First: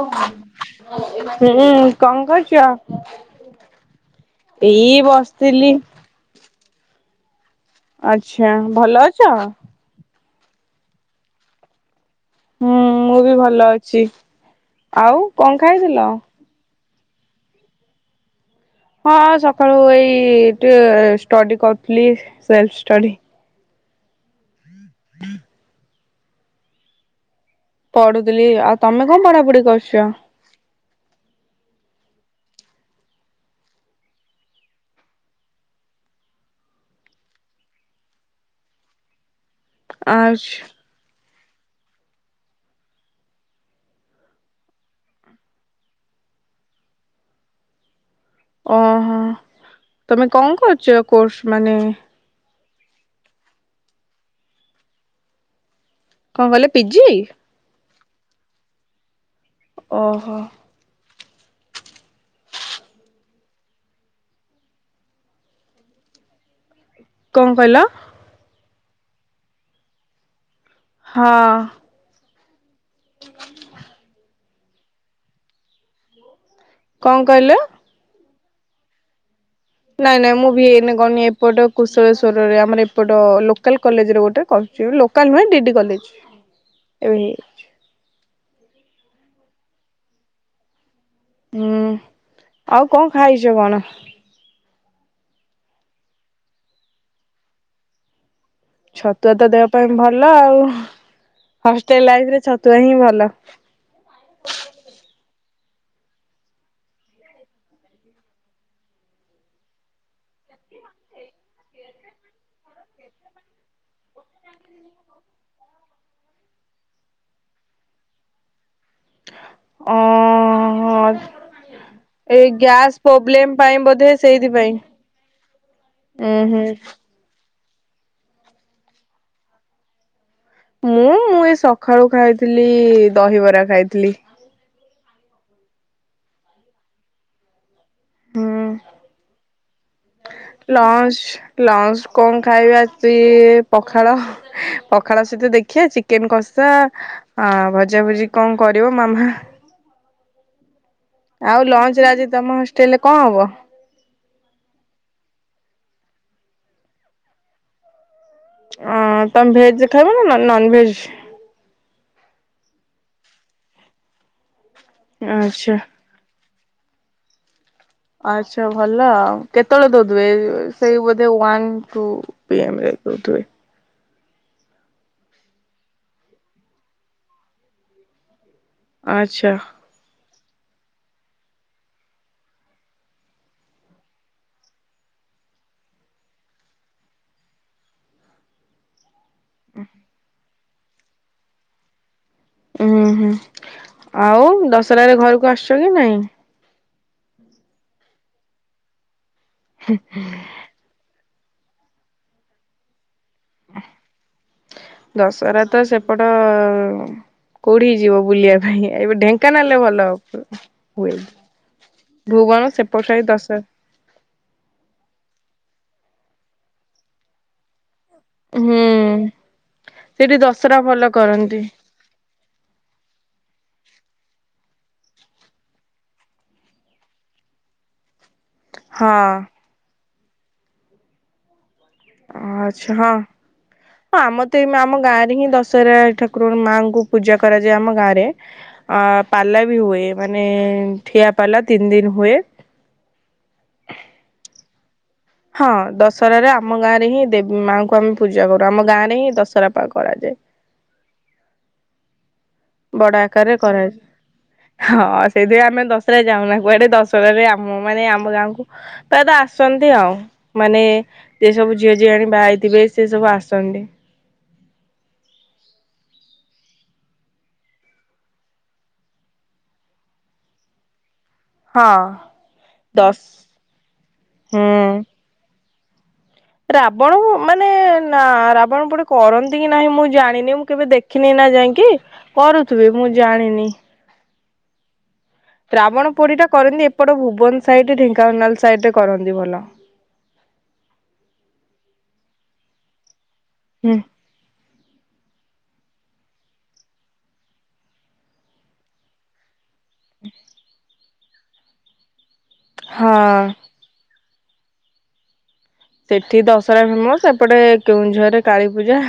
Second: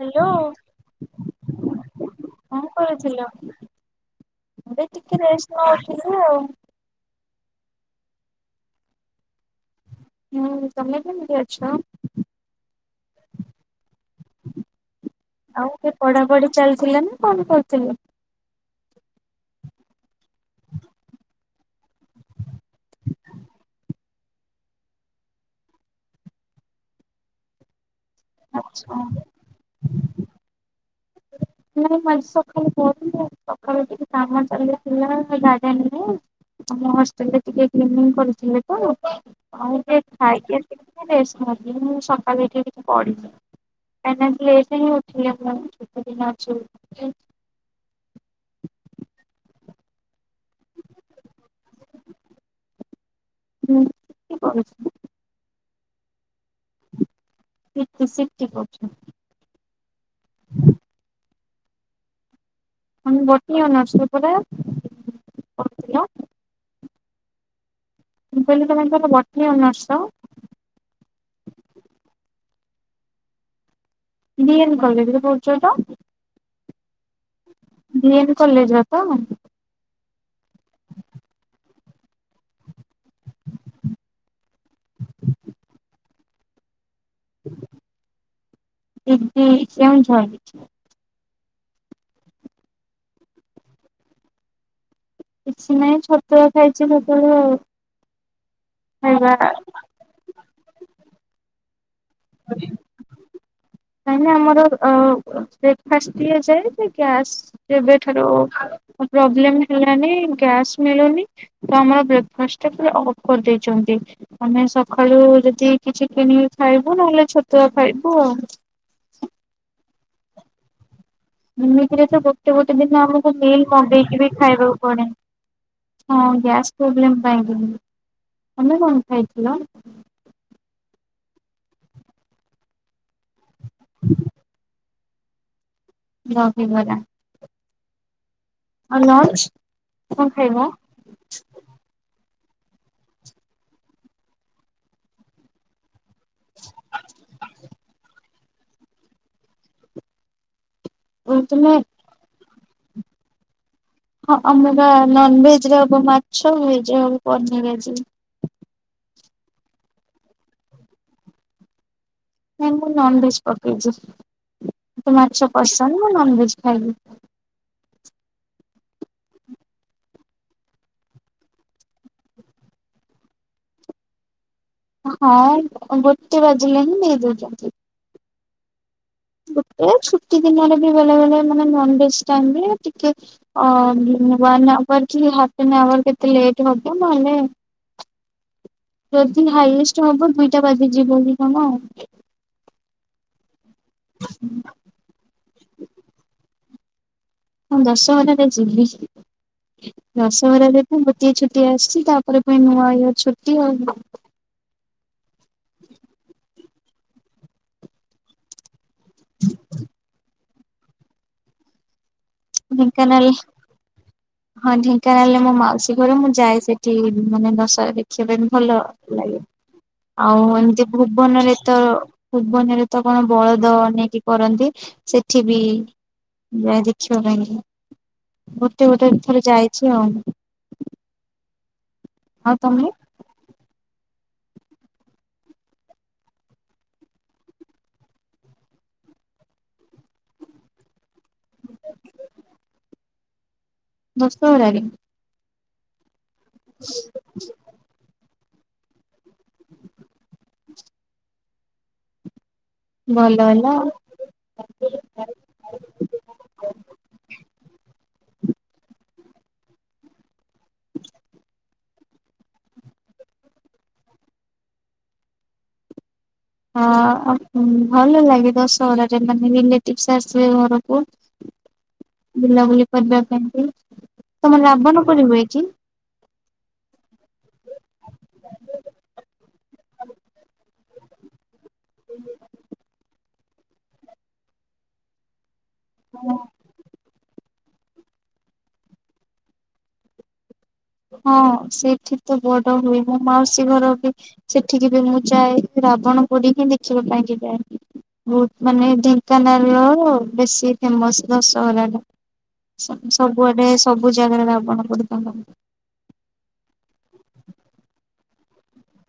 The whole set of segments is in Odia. ହ୍ୟାଲୋ ହୁଁ କଣ କରୁଛ। ମୁଁ ବି ଏଇ ଟିକେ ରେଷ୍ଟ ବସିଥିଲି। ନଉଥିଲି ଆଉ। ଆଛା ଭଲ ଅଛ। ହୁଁ ତମେ କେମିତି ଅଛ। ହୁଁ ମୁଁ ବି ଭଲ ଅଛି ଆଉ କଣ ଖାଇଥିଲ। ଥିଲେ ନା କଣ କରୁଥିଲେ। ହଁ ସକାଳୁ ଏଇ ଡି କରୁଥିଲି ସେଲ୍ଫ ଷ୍ଟାଡି। ହୁଁ। ପଢୁଥିଲି ଆଉ ଆଚ୍ଛା। ତମେ କଣ ପଢାପଢି କରୁଛ। ନାଇଁ ମ ସକାଳେୁ କହୁଥିଲି ସକାଳୁ ଟିକେ କାମ ଚାଲିଥିଲା ଗାର୍ଡେନ ରେ। ଆମ ହଷ୍ଟେଲରେ ଟିକେ କ୍ଲିନ କରିଥିଲେ ତ। ଆଉ ଖାଇ। ଆଚ୍ଛା ମୁଁ ସକାଳ ଏଠିିକ ପଢିବି କାହିଁକି ଲେଟ୍ ହିଁ ଉଠିବି [unintelligible] ଦିନ। [unintelligible] ଓହୋ ତମେ କଣ କରୁଛ କୋର୍ସ ମାନେ। ହୁଁ [unintelligible] କଣ କହିଲ ପିଜି। ସିଟି ସିଟି କରୁଛି ମୁଁ। ଓହୋ ଆ ବଟିର୍ସ ଉପରେ ପଥିଲ। କଣ କହିଲ। କହିଲି ତମେ ତେ ବାଟନୀ ଅନର୍ସ। ହଁ। ହ। ଦଏନ୍ କଲେଜରେ ପଢୁଛ ତ। କଣ କହିଲ। କଲେଜରେ ରତ। ନାଇଁ ନାଇଁ ମୁଁ ବି ଭି ନ କହୁନି ଏପଟ କୁଶଳେଶ୍ଵରରେ ଆମର ଏପଟ ଲୋକାଲ କଲେଜରେ ଗୋଟେ କରୁଛି। ଲୋକାଲ ନୁହେଁ ଡିଡି କଲେ। [unintelligible] ଏହୁଈ। [unintelligible] କେଉଁଝର। ହୁଁ ଆଉ କଣ ଖାଇଛ କଣ? କିଛି ନାଇହିଁ ଛତୁଆ ଖାଇଛି ମୁଁ ତ ଆଉ ଛତୁଆ ତ ଦେହ ପାଇଁ ଭଲ ଆଉ ହସ୍‌ ଟେଲ ଲାଇଫ ରେ ଛତୁଆ ହିଁ ଭଲ। ନାଇଁ ମ ଆମର ଅ ବ୍ରେକଫାଷ୍ଟ ଦିଆ ଯାଏ ଗ୍ୟାସ ଯେବେଠାରୁ। ପ୍ରୋବଲେମ ହେଲାନି ଗ୍ୟାସ ମିଳୁନି ତ ଆମର ବ୍ରେକଫାଷ୍ଟ ଟା ପୁରା ଅଫ୍ କରି ଦେଇଛ ନ୍ତି ଆମେ ସକାଳୁ ଯଦି କିଛି କିଣ କି ଖାଇବୁ ନହେଲେ ଛତୁଆ ଖାଇବୁ ଆଉ। ଓହୋ। ଏମିତିରେ ତ ଗୋଟେ ଗୋଟେ ଦିନ ଆମକୁ ପ୍ରୋବ୍ଲେମ ମିଲ୍ ପାଇଁ ବୋଧେ ମଗେଇକି ବି ସେଇଥିପାଇଁ। ଖାଇବାକୁ ପଡେ। ହଁ ଉୁଁ ହୁଁ ଗ୍ୟାସ୍ ପ୍ରୋବ୍ଲେମ୍ ପାଇଁ କି ହିଁ ତମେ କଣ ଖାଇଥିଲ? ମୁଁ ମୁଁ ଏ ସକାଳୁ ଖାଇଥିଲି ଦହିବରା ଖାଇଥିଲି। ଦହିବରା। ହୁଁ ଆଉ ଲଞ୍ଚ କଣ ଖାଇବ? ଲଞ୍ଚ ଲଞ୍ଚ କଁ ଖାଇବା ସିଏ ପଖାଳ ପଖାଳ ସହିତ ଦେଖିବା ଚିକ୍ କେନ୍‌ କସା ଆ ଭଜା ଭୁଜି କଣ କରିବ ମାମା। ଓ ଆଉ ତୁମେ ଲଞ୍ଚରେ ଆଜି ତମ ହଷ୍ଟେଲ ରେ କଁ ହବ? ହଁ ଆମର ନନ ଭେଜ ରେ ହବ ମାଛ ଭେଜ ରେ ହବ ପନିର ଆଜି। ଅ ତମେ ଭେଜ ଖାଇବ ନା ନ ନନ ଭେଜ। ନାଇଁ ମୁଁ ନନଭେଜ ପକେଇଛି ମତେ ମାଛ ଆଚ୍ଛା ପସନ୍ଦ ମୁଁ ନନଭେଜ। ଖାଇବି। ଆଛା ଭଲ ଆଉ କେତେବେଳେ ଦଉଥିବେ ସେଇ ବୋଧେ ୱାନ ଟୁ ପି ଏମ ରେ। ଦଉଥିବେ। ହଁ ଗୋଟେ ବାଜିଲେ ହିଁ ଦେଇ ଦଉଛନ୍ତି। ଆଚ୍ଛା ଗୋଟେ ଛୁ ଟି ଦିନରେ ବି ବେଳେ ବେଳେ ମାନେ ନନ ଭେଜ ଟାଇମ ରେ ଟିକେ ଅ ୱାନ ଆୱାର କି ହାପେନ ଆୱାର କେତେ ଲେଟ ହବ ନହେଲେ। ଯଦି ହାଇଏଷ୍ଟ ହବ ଦୁଇଟା ବାଜି ଯିବ କି କଣ। ଉୁଁ ହୁଁ ଆଉ ଦଶରାରେ ରେ ଘରକୁ ଆସୁଛ କି ନାଇଁ? ହଁ ଦଶହରା ରେ ଯିବି ଦଶହରା ରେ ତ ଗୋଟିଏ ଛୁଟି ଆସିଛି ତା ପରେ ପୁଣି ନୂଆ ଇଅର ଛୁ ଦଶହରା ତ ସେପଟ। କୋଉଢି କି ଯିବ ବୁଲିବା ପାଇଁ ଏବେ ଢେ଼ଙ୍କାନାଳ ରେ ଭଲ ହ ହୁଏ। ଭୁବନ ସେପଟ ସାଇ ଢେଙ୍କାନାଳ ଦଶ ହଁ ଢିଙ୍କାନାଳ ରେ ମୋ ମାଉସୀ। ଘର ମୁଁ ଯାଏ ସେଠି ମାନେ ଦଶରା ଦେଖିବା ପାଇଁ ଭଲ ହୁଁ ଲାଗେ। ସେଠି ଆଉ ଦଶହରା ଏମିତି ଭଲ ଭୁବନ ରେ କରନ୍ତି ତ ଭୁବନ ରେ ତ କଣ ବଳଦ ନେଇ କରନ୍ତି ସେଠି ବି ନୁଆ ଦେଖିବା ପାଇଁ। ଗୋଟେ ଗୋଟେ ହଁ ଥରେ ଯାଇଛି ଆଉ। ଆଉ ତମେ ଆଚ୍ଛା ହଁ। ହଁ ଆମ ତ ଏଇ ମା ଆମ ଗାଁ ରେ ହିଁ ଦଶହରା ଠାକୁର ମାଙ୍କୁ ପୂଜା କରାଯାଏ ଆମ ଗାଁରେ ଅ ପାଲା ବି ହୁଏ ମାନେ ଠିଆ ପାଲା ତିନି ଦିନ ହୁଏ। ଦଶହରା ରେ। ହଁ ଦଶହରା ରେ ଆମ ଗାଁ ରେ ହିଁ ଦେବୀ ମାଙ୍କୁ ଆମେ। ପୂଜା କରୁ ଆମ ଗାଁରେ ହିଁ ଦଶହରା ପା କରାଯାଏ। ବଡ ଭଲ ଆକାରରେ ହେଲା। କରାଯାଏ ‌। ହଁ ସେଇଥିପାଇଁ ଆମେ ଦଶରା ରେ ଯାଉନା କୁଆଡେ ଦଶରା ରେ ଆମ ମାନେ ଆମ ଗାଁକୁ। ତା ତା ଆସନ୍ତି ଆଉ ମାନେ ଯେ ସବୁ ଝିଅ ଝିଆଣି ବାହା ହେଇଥିବେ ସେ ସବୁ ଆସନ୍ତି। ହଁ ଭଲ ଲାଗେ ଦଶହରା ରେ ମାନେ ରିଲେଟିଭସ ଆସିବେ ଘରକୁ। ହଁ ବୁଲାବୁଲି ଦଶ କରିବା ପାଇଁ କି ତମର ହୁଁ ରାବଣ ପୋଡି ହୁଏ କି? ରାବଣ ମାନେ ନା ରାବଣ ପୋଡି ଖିନି ନା ଯାଇଁଙ୍କି କରୁଥିବେ ମୁଁ ଜାଣିନି। ରାବଣ ପୋଡି ଟା କରନ୍ତି ଏପଟ ଭୁବନ ସାଇଟ୍ ଢେଙ୍କାନାଳ ସାଇଟ୍ ରେ କରନ୍ତି ଭଲ। ହଁ ସେଠି ତ ବଡ ହୁଏ ମୁଁ ମାଉସୀ ଘର ହୁଁ ବି ସେଠ ଠିକି ବି ମୁଁ ଯାଏ ରାବଣ ପୋଡି ହିଁ ଦେଖିବା ପାଇଁକି ଯାଏ ବହୁତ ମାନେ ଢେଙ୍କାନାଳ ନୋ ବେଶୀ ଫେମସ ଦଶହରା ଟା ସ ହଁ ସବୁ ଆଡେ ସବୁ ଜାଗାରେ ରାବଣ ପୋଡିଟା ଭ ସେଠି ଦଶହରା ଫେମସ ଏପଟେ କେଉଁଝର ରେ କାଳୀ ପୂଜା।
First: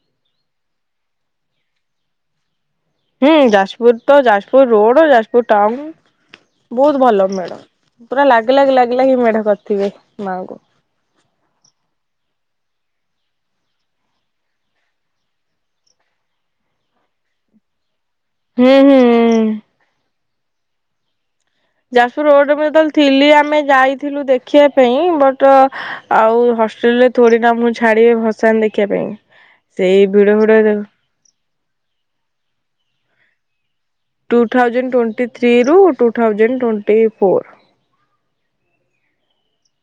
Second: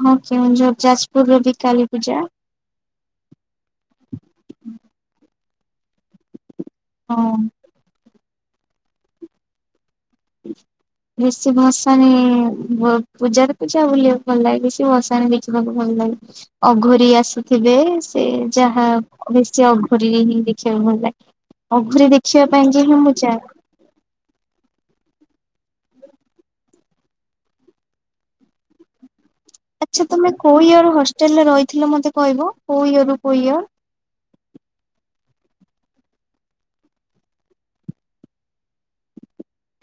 ହ କେଉଁଝର ଯାଜପୁର ରେ ବି କାଳୀ ପୂଜା। ହୁଁ ଯୋଉ ଟାଉନ ବହୁତ ଭଲ ହଁ। ମେଢ ପୁରା ଲାଗି ଲାଗି ଲାଗି ଲାଗିି ମେଢ କରିଥିବେ। ମାଆଙ୍କୁ। ବେଶୀ ଭଷାଣି ଭୋ ପୂଜାରେ ପୂଜା ବୁଲିବାକୁ ଭଲ ଲାଗେ ବେଶୀ ବସାଣି ଦେଖିବାକୁ ଭଲ ଲାଗେ ଅଘୋରି ଆସୁଥିବେ ସେ ସେ ହୁଁ ଯାହା ହୁଁ ବେଶୀ ଅଘୋରି ହିଁ ଦେଖିବାକୁ ଭଲ ଲାଗେ। ଅଘୋରି ଯାଜପୁର ଦେଖିବା ରୋଡରେ ମୁଁ ପାଇଁ କି ଯେତେବେଳେ ହିଁ ଥିଲି ଯାଏ। ଆମେ ଯାଇଥିଲୁ ଦେଖିବା ପାଇଁ ବଟ୍ ଆଉ ହଷ୍ଟେଲରେ ଥୋଡି ନା ଆମକୁ ଛାଡିବେ ଭସାଣି ଦେଖିବା ପାଇଁ। ସେଇ ଆଚ୍ଛା ଭିଡ ତମେ ଭିଡ କୋଉ ଇୟର ରୁ ହଷ୍ଟେଲରେ ରହିଥିଲ ମୋତେ କହିବ କୋଉ ଇୟର ରୁ କୋଉ year? Two thousand twenty three ରୁ two thousand twenty four.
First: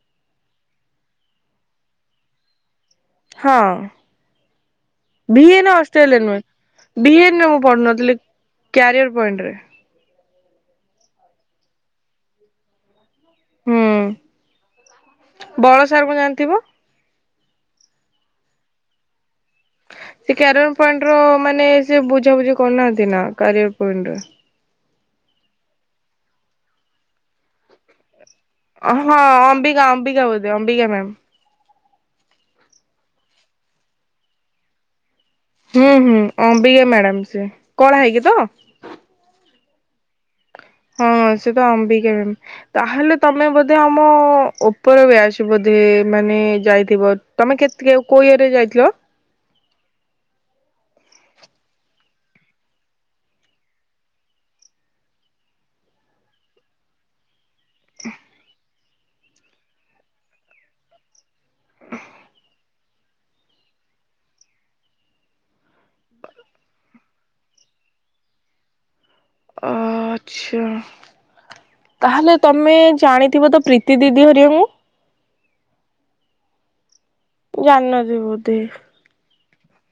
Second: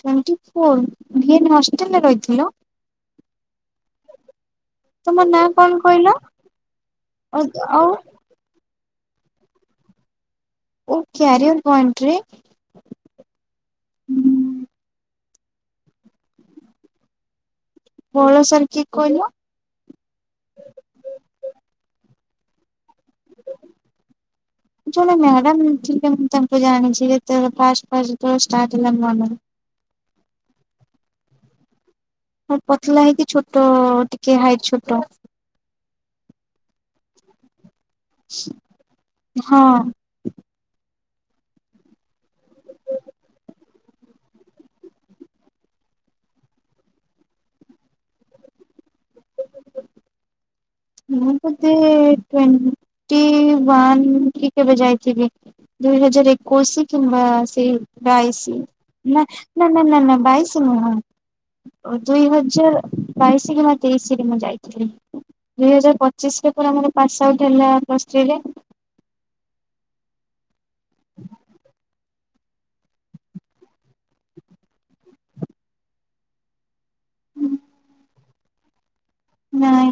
Twenty four ଭିଏନ ହଷ୍ଟେଲରେ ରହିଥିଲ? ହଁ। ତମ ନାଁ କଣ ଭିଏନ କହିଲ? ହଷ୍ଟେଲ ରେ ନୁହେଁ ଭିଏନ ରେ ମୁଁ ଆଉ ପଢ଼ନଥିଲି କ୍ୟାରିୟର ପଏଣ୍ଟରେ। ଓ କ୍ୟାରିୟର ପଏଣ୍ଟ ରେ। ହୁଁ ବଳ ସାର ଙ୍କୁ ଜାଣିଥିବ? ବଳ ସାର କିଏ କହିଲ? ସେ କାରିୟର ପଏଣ୍ଟ ର ମାନେ ସେ ବୁଝାବୁଝି କରୁନାହାନ୍ତି ନା କାରିୟର ପଏଣ୍ଟରେ। ଜଣେ ମ୍ୟାଡାମ ଥିଲେ ମୁଁ ତାଙ୍କୁ ଜାଣିଛି ଯେତେବେଳେ ଫାଷ୍ଟ ଫାଷ୍ଟ ଯେତେବେଳେ ଷ୍ଟାର୍ଟ ହେଲା ହଁ ମନେ ଅମ୍ବିକା ଅମ୍ବିକା ବୋଧ ଅମ୍ବିକା ମ୍ୟାମ୍ ହଁ ପତଲା ହେଇକି ଛୋଟ ଟିକେ ହାଇଟ୍ ଛୋଟ ହୁଁ ହୁଁ ଅମ୍ବିକା ମ୍ୟାଡାମ ସିଏ କଳା ହେଇକି ତ? ହଁ। ହଁ ସେ ତ ଆମ୍ବିକା ମ୍ୟାମ ତାହେଲେ ତମେ ବୋଧେ ଆମ ଉପର ବ୍ୟାଚ ବୋଧେ। ମାନେ ଯାଇଥିବ ତମେ କେତ କେ କୋଉ ଇୟର ଯାଇଥିଲ? ମୁଁ ବୋଧେ ଟ୍ୱଣ୍ଟି ୱାନ କି କେବେ ଯାଇଥିବି। ଦୁଇ ହଜାର ଏକୋଇଶି କିମ୍ବା ସେ ବାଇସି ନା ନା ନା ନା ନା ବାଇସି ନୁହଁ ଓ ଦୁଇ ହଜାର ବାଇଶି କିମ୍ବା ତେଇଶି ରେ ମୁଁ ଯାଇଥିଲି। ଦୁଇ ହଜାର ପଚିଶ ରେ ପରା ମୋର ପାସ୍ ଆଉଟ୍ ହେଲା ପ୍ଲସ ଥ୍ରୀ ରେ। ଆଚ୍ଛା। ତାହେଲେ ତମେ ଜାଣିଥିବ ତ ପ୍ରୀତି ଦିଦି ହେରିକା ଙ୍କୁ? ଜାଣି ନ ଥିବ ବୋଧେ ନାଇଁ।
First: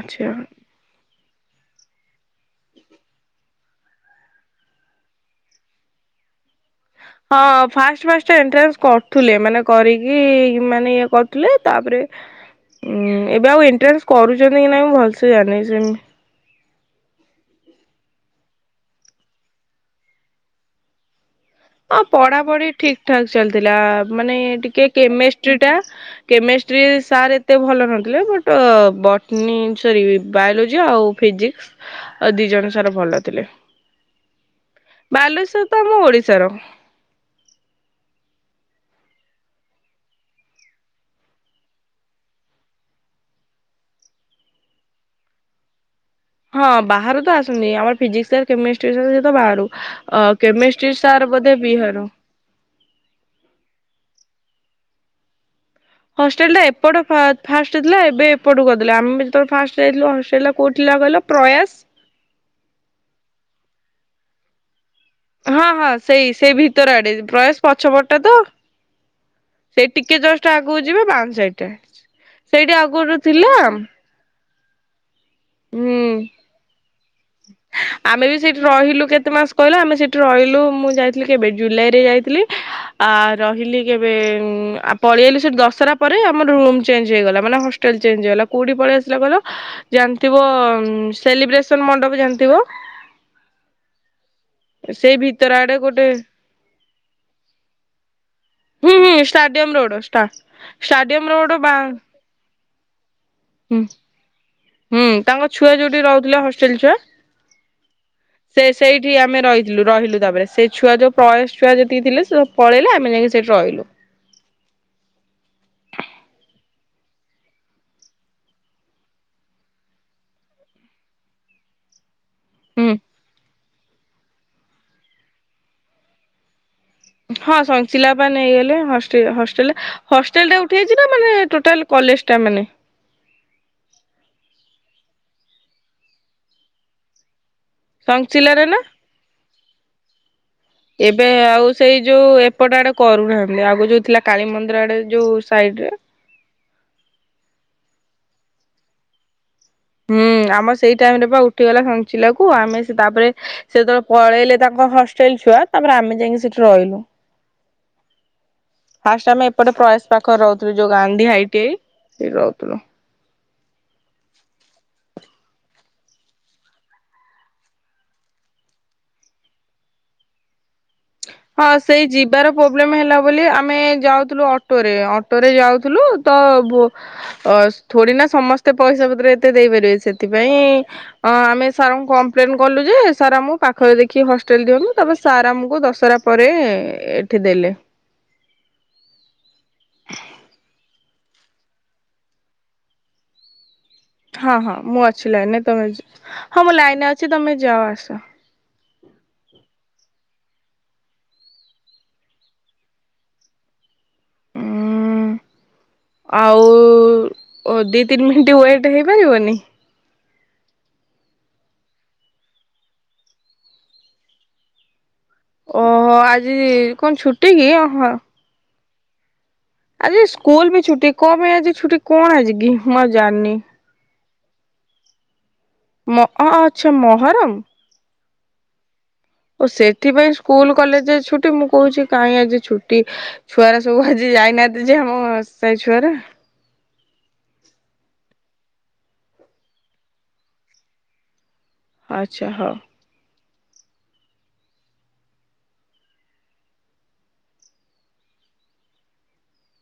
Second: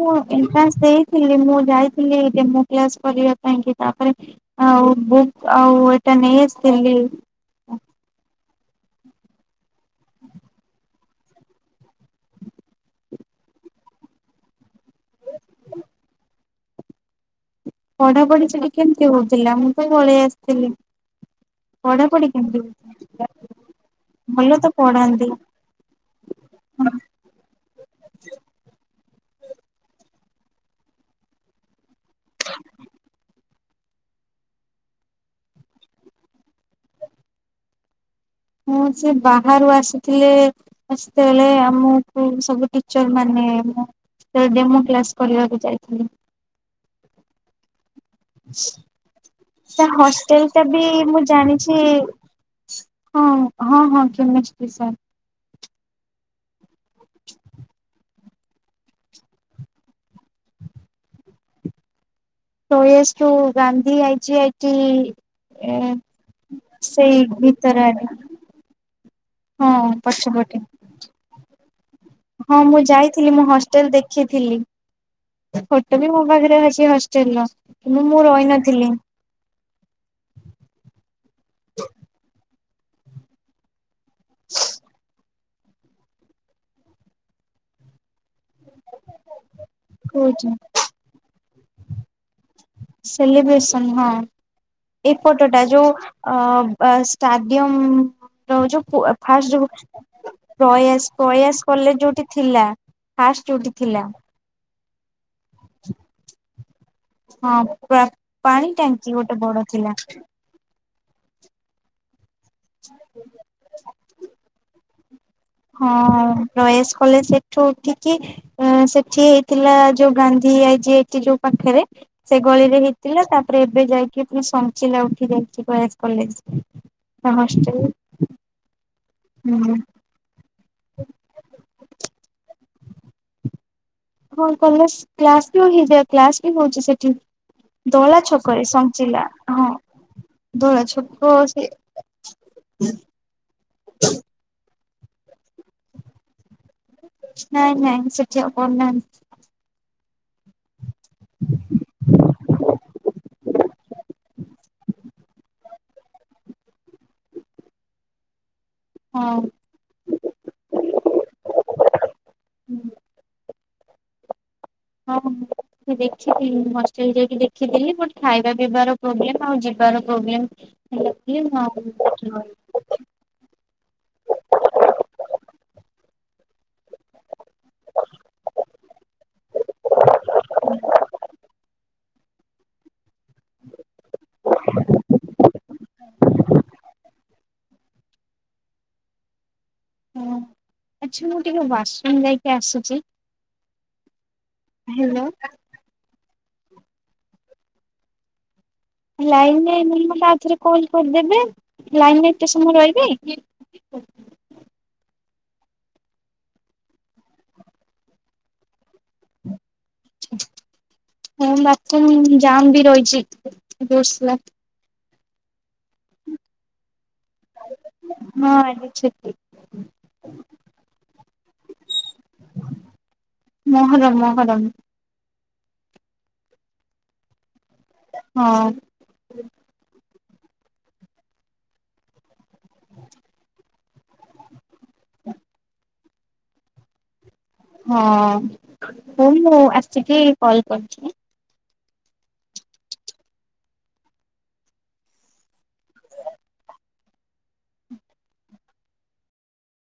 ମୁଁ ଏଣ୍ଟ୍ରାନ୍ ଦେଇ ଥିଲ ମୁଁ ଯାଇଥିଲି ଡେମୁ କ୍ଲାସ କରିବା ପାଇଁ କି ତାପରେ ଆଉ ବୁକ୍ ଆଉ ଏଟା ନେଇଆସି ହଁ ଫାଷ୍ଟ ଫାଷ୍ଟ ଏଣ୍ଟ୍ରାନ୍ସ କରୁଥିଲେ ମାନେ କରିକି ମାନେ ଇଏ କରୁଥିଲେ ତାପରେ ହୁଁ ଏବେ ଆଉ ଏଣ୍ଟ୍ରାନ୍ସ କରୁଛନ୍ତି କି ନାଇଁ ମୁଁ ଭଲସେ ଜାଣିନି ସେ ପଢାପଢି ସେଇଠି କେମତି ହଉଥିଲା ମୁଁ ତ ପଳେଇ ଆସଥିଲି। ହଁ ପଢାପଢି ଠିକ ଠାକ ଚାଲିଥିଲା ମାନେ ଭଲ ତ ଟିକେ ପଢାନ୍ତି କେମିଷ୍ଟ୍ରି ଟା କେମ ଷ୍ଟ୍ରି ସାର୍ ଏତେ ଭଲ ନଥିଲେ ବଟ ବ ନି ସରି ବାୟୋଲୋଜି ଆଉ ଫିଜିକ୍ସ ଆ ଦିଜଣ ସାର୍ ଭଲ ଥିଲେ। ବାଲେଶ୍ଵର ତ ଆମ ଓଡିଶାର। ମୁଁ ସେ ବାହାରୁ ଆସିଥିଲେ ସେତେବେଳେ ଆମୁକୁ ସବୁ ଟିଚର ମାନେ। ଏ ମୁଁ ସେ ଡେମୋ କ୍ଲାସ କରିବାକୁ ଯାଇଥିଲି। ହଁ ବାହାରୁ ତ ଆସନ୍ତି ଆମର୍ ଫିଜିକ୍ସ ସାର୍, କେମିଷ୍ଟ୍ରି ସାର୍ ସେ ତ ବାହାରୁ। ତା ହଷ୍ଟେଲ ଟା ବି କେମିଷ୍ଟ୍ରି ମୁଁ ସାର୍ ବୋଧେ ଜାଣିଛି ବିହାରରୁ। ହଁ ହଁ ହଁ କେମିଷ୍ଟ୍ରି ସାର୍। ହଷ୍ଟେଲ ଟା ଏପଟ ଫା-ଫାଷ୍ଟରେ ଥିଲା ଏବେ ଏପଟୁକୁ କରିଦେଲେ। ଆମେ ଯେତବେଳେ ଫାଷ୍ଟ ଯାଇଥିଲୁ ହଷ୍ଟେଲ ଟା କୋଉଠି ଥୁଲା କହିଲ ପ୍ରୟାସ। ପ୍ରୟାସ ଠୁ Gandhi I G I T ହଁ ହଁ ସେଇ ସେଇ ଭିତର ଆଡେ ପ୍ରୟାସ ଭିତର ଆଡେ ପଛପଟଟା ତ। ହଁ ସେ ଟିକେ ଜଷ୍ଟ ପଛପଟେ ଆଗକୁ ଯିବ ବାଁ ସାଇଟରେ। ହଁ ମୁଁ ଯାଇଥିଲି ମୁଁ ହଷ୍ଟେଲ ଦେଖିଥିଲି। ଫଟୋ ହୁଁ ବି ମୋ ପାଖରେ ଅଛି ହଷ୍ଟେଲ ର କିନ୍ତୁ ମୁଁ ଆମେ ବି ସେଇଠି ରହିନଥିଲି ରହିଲୁ କେତେ ମାସ କହିଲ ଆମେ ସେଠି ର ହିଲୁ ମୁଁ ଯାଇଥିଲି କେବେ ଜୁଲାଇରେ ଯାଇଥିଲି ଆ ରହିଲି କେବେ ଉଁ ଆପଳେଆଇଲି ସେଠୁ ଦଶହରା ପରେ ଆମର ରୁମ୍ ଚେଞ୍ଜ ହେଇଗଲା ମାନେ ହଷ୍ଟେଲ ଚେଞ୍ଜ ହେଇଗଲା କୋଉଠି ପଳେଇଆସିଲା କହିଲ ଥିବ କହୁଛି। ସେଲିବ୍ରେସନ୍ ମଣ୍ଡପ ଜାଣିଥିବ? ସେଲିିବ୍ରେସନ ହଁ। ସେଇ ଭିତର ଏପଟଟା ଆଡେ ଯୋଉ ଗୋଟେ ଅ ଅ ଷ୍ଟାଡିୟମ ଯୋଉ ଯୋଉ ହୁଁ ପୁ ହୁଁ ଫାଷ୍ଟ ଯୋଉ ଷ୍ଟାଡିୟମ ରୋଡ ଷ୍ଟା ପ୍ରୟାସ ଷ୍ଟାଡିୟମ ରୋଡ ପ୍ରୟାସ ବା କଲେଜ ଯୋଉଠି ଥିଲା। ଫାଷ୍ଟ ଯୋଉଠି ହୁଁ ଥିଲା। ହୁଁ ତାଙ୍କ ଛୁଆ ଯୋଉଠି ରହୁଥିଲେ ହଷ୍ଟେଲ ଛୁଆ ହଁ ପୁରା ସେ ପାଣି ଟାଙ୍କି ସେଇଠି ଗୋଟେ ଆମେ ବଡ ରହିଥିଲୁ ଥିଲା ରହିଲୁ ତାପରେ ସେ ଛୁଆ ଯୋଉ ପ୍ରୟାସ ଛୁଆ ଯେତିକି ଥିଲେ ସେ ସବୁ ପଳେଇଲେ ଆମେ ଯାଇକି ସେଠି ରହିଲୁ। ହଁ ପ୍ରୟାସ କଲେଜ ସେଠୁ ଉଠିକି ଏଁ ସେଠି ହେଇଥିଲା ଯୋଉ Gandhi I G I T ଯୋଉ ପାଖରେ। ସେ ଗଳିରେ ହୁଁ ହେଇଥିଲା ତାପରେ ଏବେ ଯାଇକି ପୁଣି ସଞ୍ଚିଲା ଉଠି ଯାଇଛି ପ୍ରୟାସ କଲେଜ। ହଁ ହଷ୍ଟେଲ ସଂଚିଲା ବା ନେଇଗଲେ ହଷ୍ ଟେଲ ହୁଁ। ହଷ୍ଟେଲ ହଷ୍ଟେଲଟା ଉଠିଯାଇଛି ନା ମାନେ ଟୋଟାଲ କଲେଜ ଟା ମାନେ? ହଁ କଲେଜ କ୍ଲାସ ବି [unintelligible] କ୍ଲାସ ବି ହଉଛି ସେଠି। ଦଳା ଛକରେ ସଂଶିଲାରେ ନା ସଞ୍ଚିଲା ହଁ। ଦୋଳ ଏବେ ଛକ ସେ ଆଉ ସେଇ ଯୋଉ ଏପଟ ଆଡେ କରୁନାହାନ୍ତି ଆଗୁରୁ ଯୋଉ ଥିଲା କାଳୀମନ୍ଦିର ଆଡେ ଯୋଉ ସାଇଡରେ। ନାଇଁ ନାଇଁ ସେଠି ଆଉ କରୁ ନାହାନ୍ତି। ହୁଁ ଆମର ସେଇ ଟାଇମରେ ବା ଉଠିଗଲା ସଞ୍ଚିଲାକୁ। ଆମେ ସେ ତାପରେ ସେ ଯେତେବେଳେ ପଳେଇଲେ ତାଙ୍କ ହଷ୍ଟେଲ ଛୁଆ ତାପରେ ଆମେ ଯାଇକି ସେଠି ରହିଲୁ। ଫାଷ୍ଟ ହଁ। ଆମେ ଏପଟେ ପ୍ରୟାସ ପାଖରେ ରହୁଥିଲୁ ଯୋଉ ଗାନ୍ଧୀ ଆଇ ଟି ଆଇ ସେଇଠି ରହୁଥିଲୁ। ହଁ ହଁ। ଦେଖିଥିଲି ମୁଁ ହଷ୍ଟେଲ ଯାଇକି ଦେଖିଥିଲି। ବଟ୍ ଖାଇବା ପିଇବାର ପ୍ରୋବ୍ଲେମ୍ ଆଉ ଯିବାର ପ୍ରୋବ୍ଲେମ୍ [unintelligible] ହଁ ସେଇ ଯିବାର ପ୍ରୋବ୍ଲେମ ହେଲା ବୋଲି ଆମେ ଯାଉଥିଲୁ ଅଟୋରେ। ଅଟୋରେ ଯାଉଥିଲୁ ତ ବୋ ଅ ଥୋଡି ନା ସମସ୍ତେ ପଇସା ପତ୍ର ଏତେ ଦେଇପାରିବେ ସେଥିପାଇଁ ଅ ଆମେ ସାରଙ୍କୁ କମ୍ପ୍ଲେନ୍ କଲୁ ଯେ ସାର୍ ଆମୁକୁ ପାଖରେ ଦେଖି ହଷ୍ଟେଲ୍ ଦିଅନ୍ତୁ। ତାପରେ ସାର୍ ଆମୁକୁ ଦ ଶରା ପରେ ଏଠି ଦେଲେ। ହଁ ଆଚ୍ଛା ମୁଁ ଟିକେ ୱାସରୁମ ଯାଇକି ଆସୁଛି। ହଁ ହଁ ମୁଁ ହ୍ୟାଲୋ ଅଛି ଲାଇନରେ ତମେ ଯ। ହଁ ମୁଁ ଲାଇନରେ ଅଛି ତମେ ଯାଅ ଆସ। ଲାଇନରେ ନ [unintelligible] ଆଉ ଥରେ କଲ କରିଦେବେ। ଲାଇନରେ ଏତେ ସମୟ ରହିବେ? ଓ ହୁଁ ଆଉ ଦି ତିନି ମିନିଟ୍ ହୁଏ। ହେଇପାରିବନି। ହଁ [unintelligible] ଜାମ୍ ବି ରହିଚି [unintelligible] ଓହୋ ଆଜି କଣ ଛୁଟି କି? ଓହ ଛ ଆଜି ସ୍କୁଲ୍ ବି ଛୁଟି କଣ ପାଇଁ ଆଜି ଛୁଟି କଣ ଆଜି କି? [unintelligible] ମ ଆ ଆଚ୍ଛା ମହର ହଁ। ଓ ସେଥିପାଇଁ ସ୍କୁଲ କଲେଜ ଛୁଟି, ମୁଁ କୋହୁଚି କାହିଁ ଆଜି ଛୁଟି ଛୁଆର ସବୁ ଆଜି ଯାଇନାଆ ଯେ ଆମ ସାଇ ଛୁଆରା ହଁ ହୋଉ ମୁଁ ଆସିକି କଲ କରିଚି। ଆଚ୍ଛା ହୋ